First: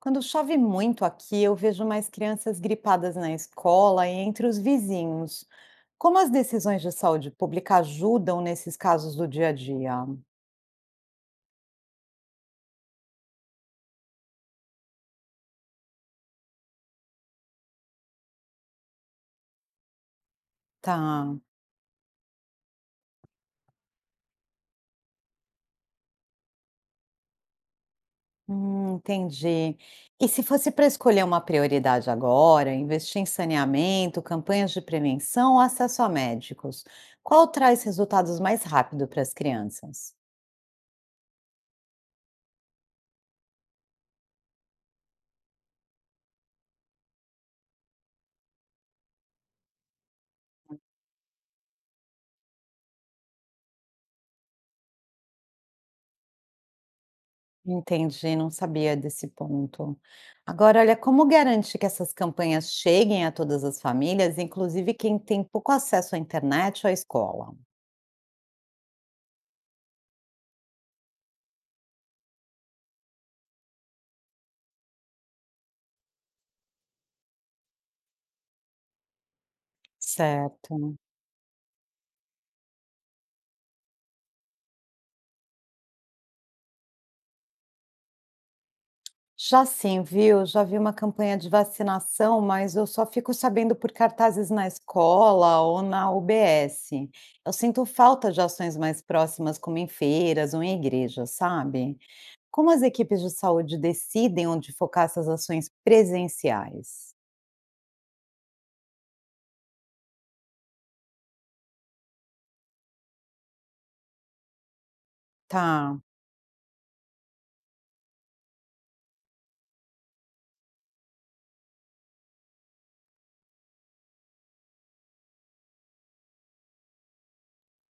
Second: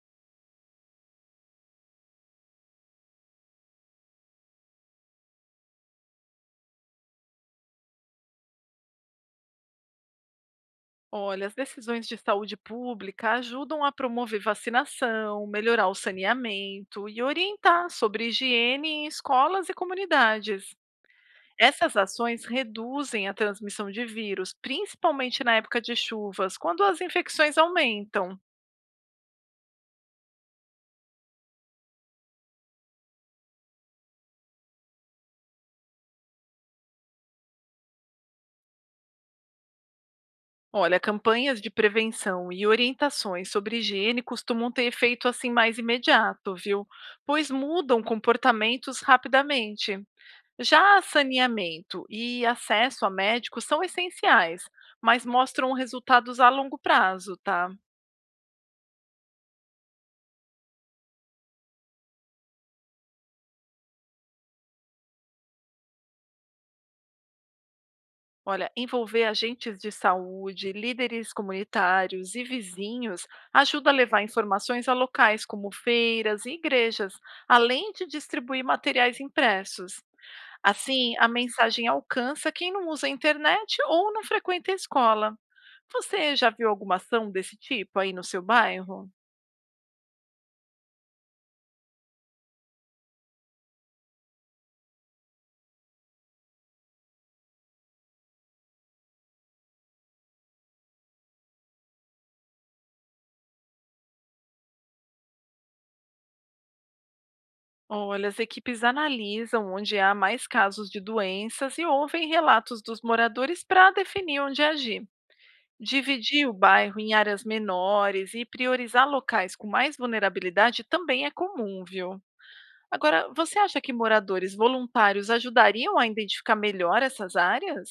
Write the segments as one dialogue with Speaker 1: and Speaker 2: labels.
Speaker 1: Quando chove muito aqui, eu vejo mais crianças gripadas na escola e entre os vizinhos. Como as decisões de saúde pública ajudam nesses casos do dia a dia?
Speaker 2: Olha, as decisões de saúde pública ajudam a promover vacinação, melhorar o saneamento e orientar sobre higiene em escolas e comunidades.
Speaker 1: Tá,
Speaker 2: Essas ações reduzem a transmissão de vírus, principalmente na época de chuvas, quando as infecções aumentam.
Speaker 1: entendi. E se fosse para escolher uma prioridade agora, investir em saneamento, campanhas de prevenção ou acesso a médicos, qual traz resultados mais rápido para as crianças?
Speaker 2: Olha, campanhas de prevenção e orientações sobre higiene costumam ter efeito assim mais imediato, viu? Pois mudam comportamentos rapidamente. Já saneamento e acesso a médicos são essenciais, mas mostram resultados a longo prazo, tá?
Speaker 1: Entendi, não sabia desse ponto. Agora, olha, como garante que essas campanhas cheguem a todas as famílias, inclusive quem tem pouco acesso à internet ou à escola?
Speaker 2: Olha, envolver agentes de saúde, líderes comunitários e vizinhos ajuda a levar informações a locais como feiras e igrejas, além de distribuir materiais impressos.
Speaker 1: Certo.
Speaker 2: Assim, a mensagem alcança quem não usa a internet ou não frequenta a escola. Você já viu alguma ação desse tipo aí no seu bairro?
Speaker 1: Já sim, viu? Já vi uma campanha de vacinação, mas eu só fico sabendo por cartazes na escola ou na UBS. Eu sinto falta de ações mais próximas, como em feiras ou em igrejas, sabe? Como as equipes de saúde decidem onde focar essas ações presenciais?
Speaker 2: Olha, as equipes analisam onde há mais casos de doenças e ouvem relatos dos moradores para definir onde agir.
Speaker 1: Tá.
Speaker 2: Dividir o bairro em áreas menores e priorizar locais com mais vulnerabilidade também é comum, viu? Agora, você acha que moradores voluntários ajudariam a identificar melhor essas áreas?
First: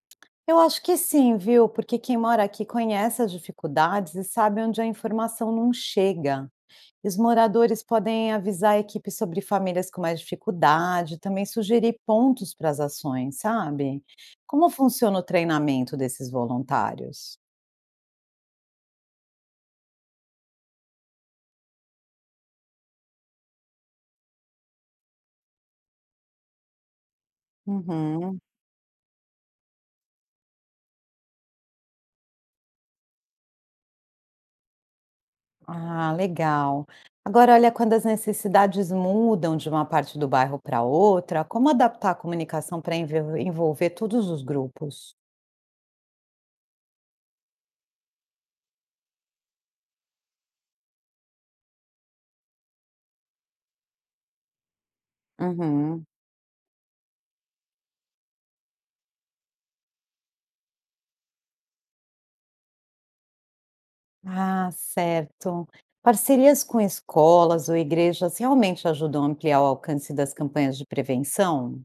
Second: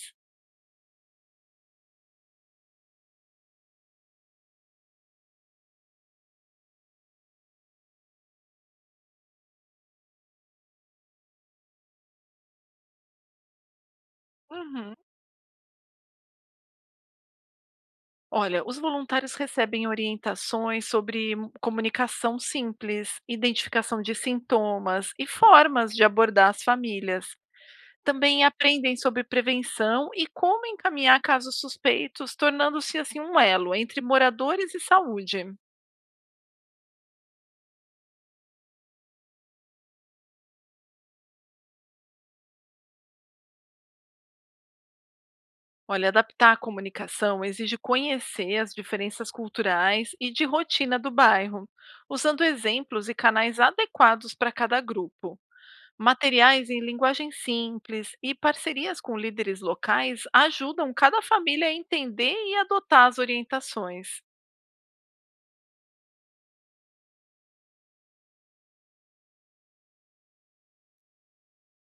Speaker 1: Eu acho que sim, viu, porque quem mora aqui conhece as dificuldades e sabe onde a informação não chega. E os moradores podem avisar a equipe sobre famílias com mais dificuldade, também sugerir pontos para as ações, sabe? Como
Speaker 2: Uhum.
Speaker 1: funciona o treinamento desses voluntários?
Speaker 2: Olha, os voluntários recebem orientações sobre comunicação simples, identificação de sintomas e formas de abordar as famílias.
Speaker 1: Uhum.
Speaker 2: Também aprendem sobre prevenção e como encaminhar casos suspeitos, tornando-se assim um elo entre moradores e saúde.
Speaker 1: Ah, legal. Agora, olha, quando as necessidades mudam de uma parte do bairro para outra, como adaptar a comunicação para envolver todos os grupos?
Speaker 2: Olha, adaptar a comunicação exige conhecer as diferenças culturais e de rotina do bairro, usando exemplos e canais adequados para cada grupo.
Speaker 1: Uhum.
Speaker 2: Materiais em linguagem simples e parcerias com líderes locais ajudam cada família a entender e adotar as orientações.
Speaker 1: Ah, certo. Parcerias com escolas ou igrejas realmente ajudam a ampliar o alcance das campanhas de prevenção?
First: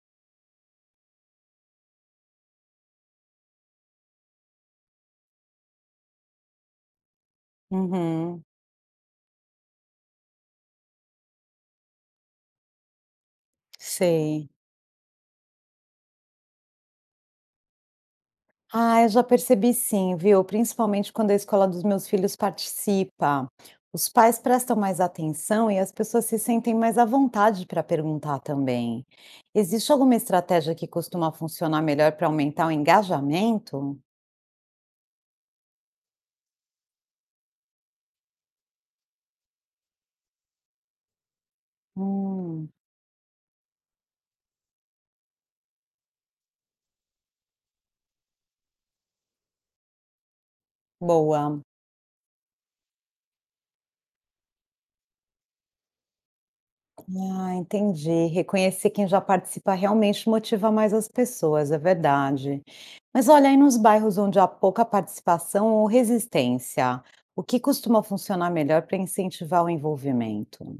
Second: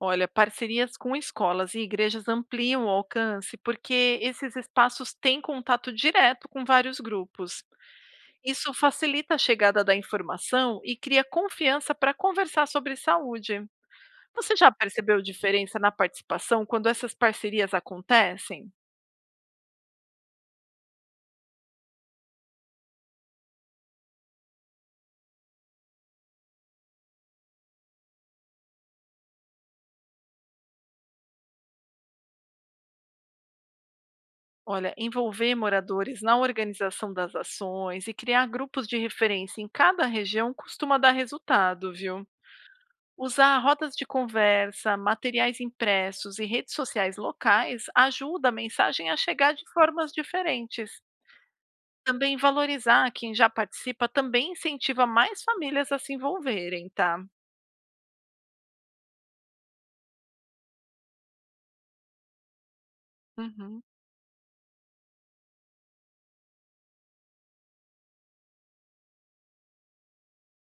Speaker 2: Olha, parcerias com escolas e igrejas ampliam o alcance porque esses espaços têm contato direto com vários grupos.
Speaker 1: Uhum,
Speaker 2: Isso facilita a chegada da informação e cria confiança para conversar sobre saúde.
Speaker 1: sei.
Speaker 2: Você já percebeu diferença na participação quando essas parcerias acontecem?
Speaker 1: Ah, eu já percebi sim, viu? Principalmente quando a escola dos meus filhos participa. Os pais prestam mais atenção e as pessoas se sentem mais à vontade para perguntar também. Existe alguma estratégia que costuma funcionar melhor para aumentar o engajamento?
Speaker 2: Olha, envolver moradores na organização das ações e criar grupos de referência em cada região costuma dar resultado, viu?
Speaker 1: Hum,
Speaker 2: Usar rodas de conversa, materiais impressos e redes sociais locais ajuda a mensagem a chegar de formas diferentes.
Speaker 1: boa.
Speaker 2: Também valorizar quem já participa também incentiva mais famílias a se envolverem, tá?
Speaker 1: Ah, entendi. Reconhecer quem já participa realmente motiva mais as pessoas, é verdade. Mas olha, aí nos
Speaker 2: Uhum.
Speaker 1: bairros onde há pouca participação ou resistência, o que costuma funcionar melhor para incentivar o envolvimento?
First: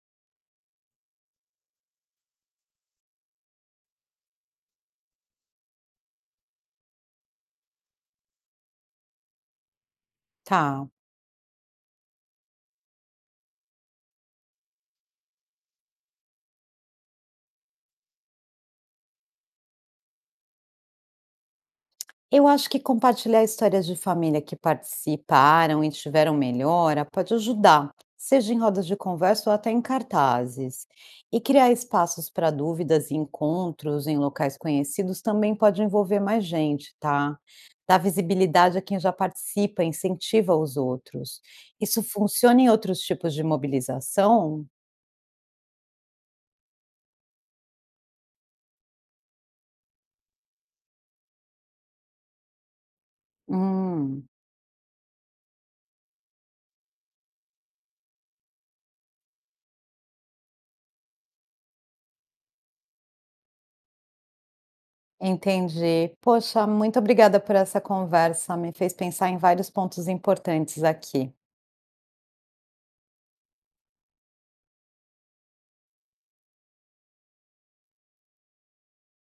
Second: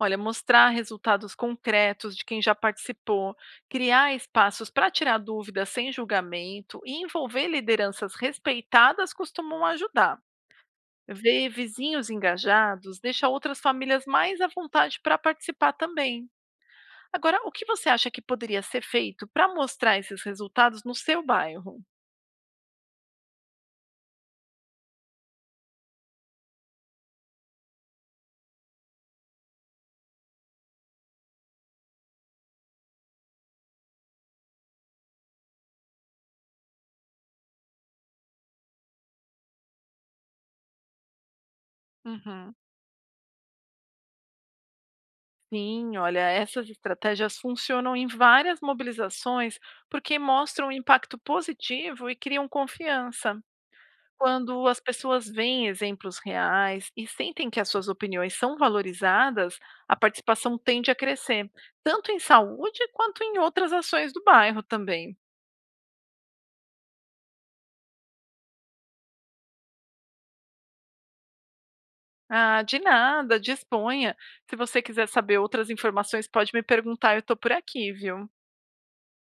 Speaker 2: Olha, mostrar resultados concretos de quem já participou, criar espaços para tirar dúvidas sem julgamento e envolver lideranças respeitadas costumam ajudar.
Speaker 1: Tá.
Speaker 2: Ver vizinhos engajados deixa outras famílias mais à vontade para participar também. Agora, o que você acha que poderia ser feito para mostrar esses resultados no seu bairro?
Speaker 1: Eu acho que compartilhar histórias de família que participaram e tiveram melhora pode ajudar, seja em rodas de conversa ou até em cartazes. E criar espaços para dúvidas e encontros em locais conhecidos também pode envolver mais gente, tá? Dá visibilidade a quem já participa, incentiva os outros. Isso
Speaker 2: Uhum.
Speaker 1: funciona em outros tipos de mobilização?
Speaker 2: Sim, olha, essas estratégias funcionam em várias mobilizações porque mostram um impacto positivo e criam confiança.
Speaker 1: Hum,
Speaker 2: Quando as pessoas veem exemplos reais e sentem que as suas opiniões são valorizadas, a participação tende a crescer, tanto em saúde quanto em outras ações do bairro também.
Speaker 1: entendi. Poxa, muito obrigada por essa conversa. Me fez pensar em vários pontos importantes aqui.
Speaker 2: Ah, de nada, disponha. Se você quiser saber outras informações, pode me perguntar, eu estou por aqui, viu?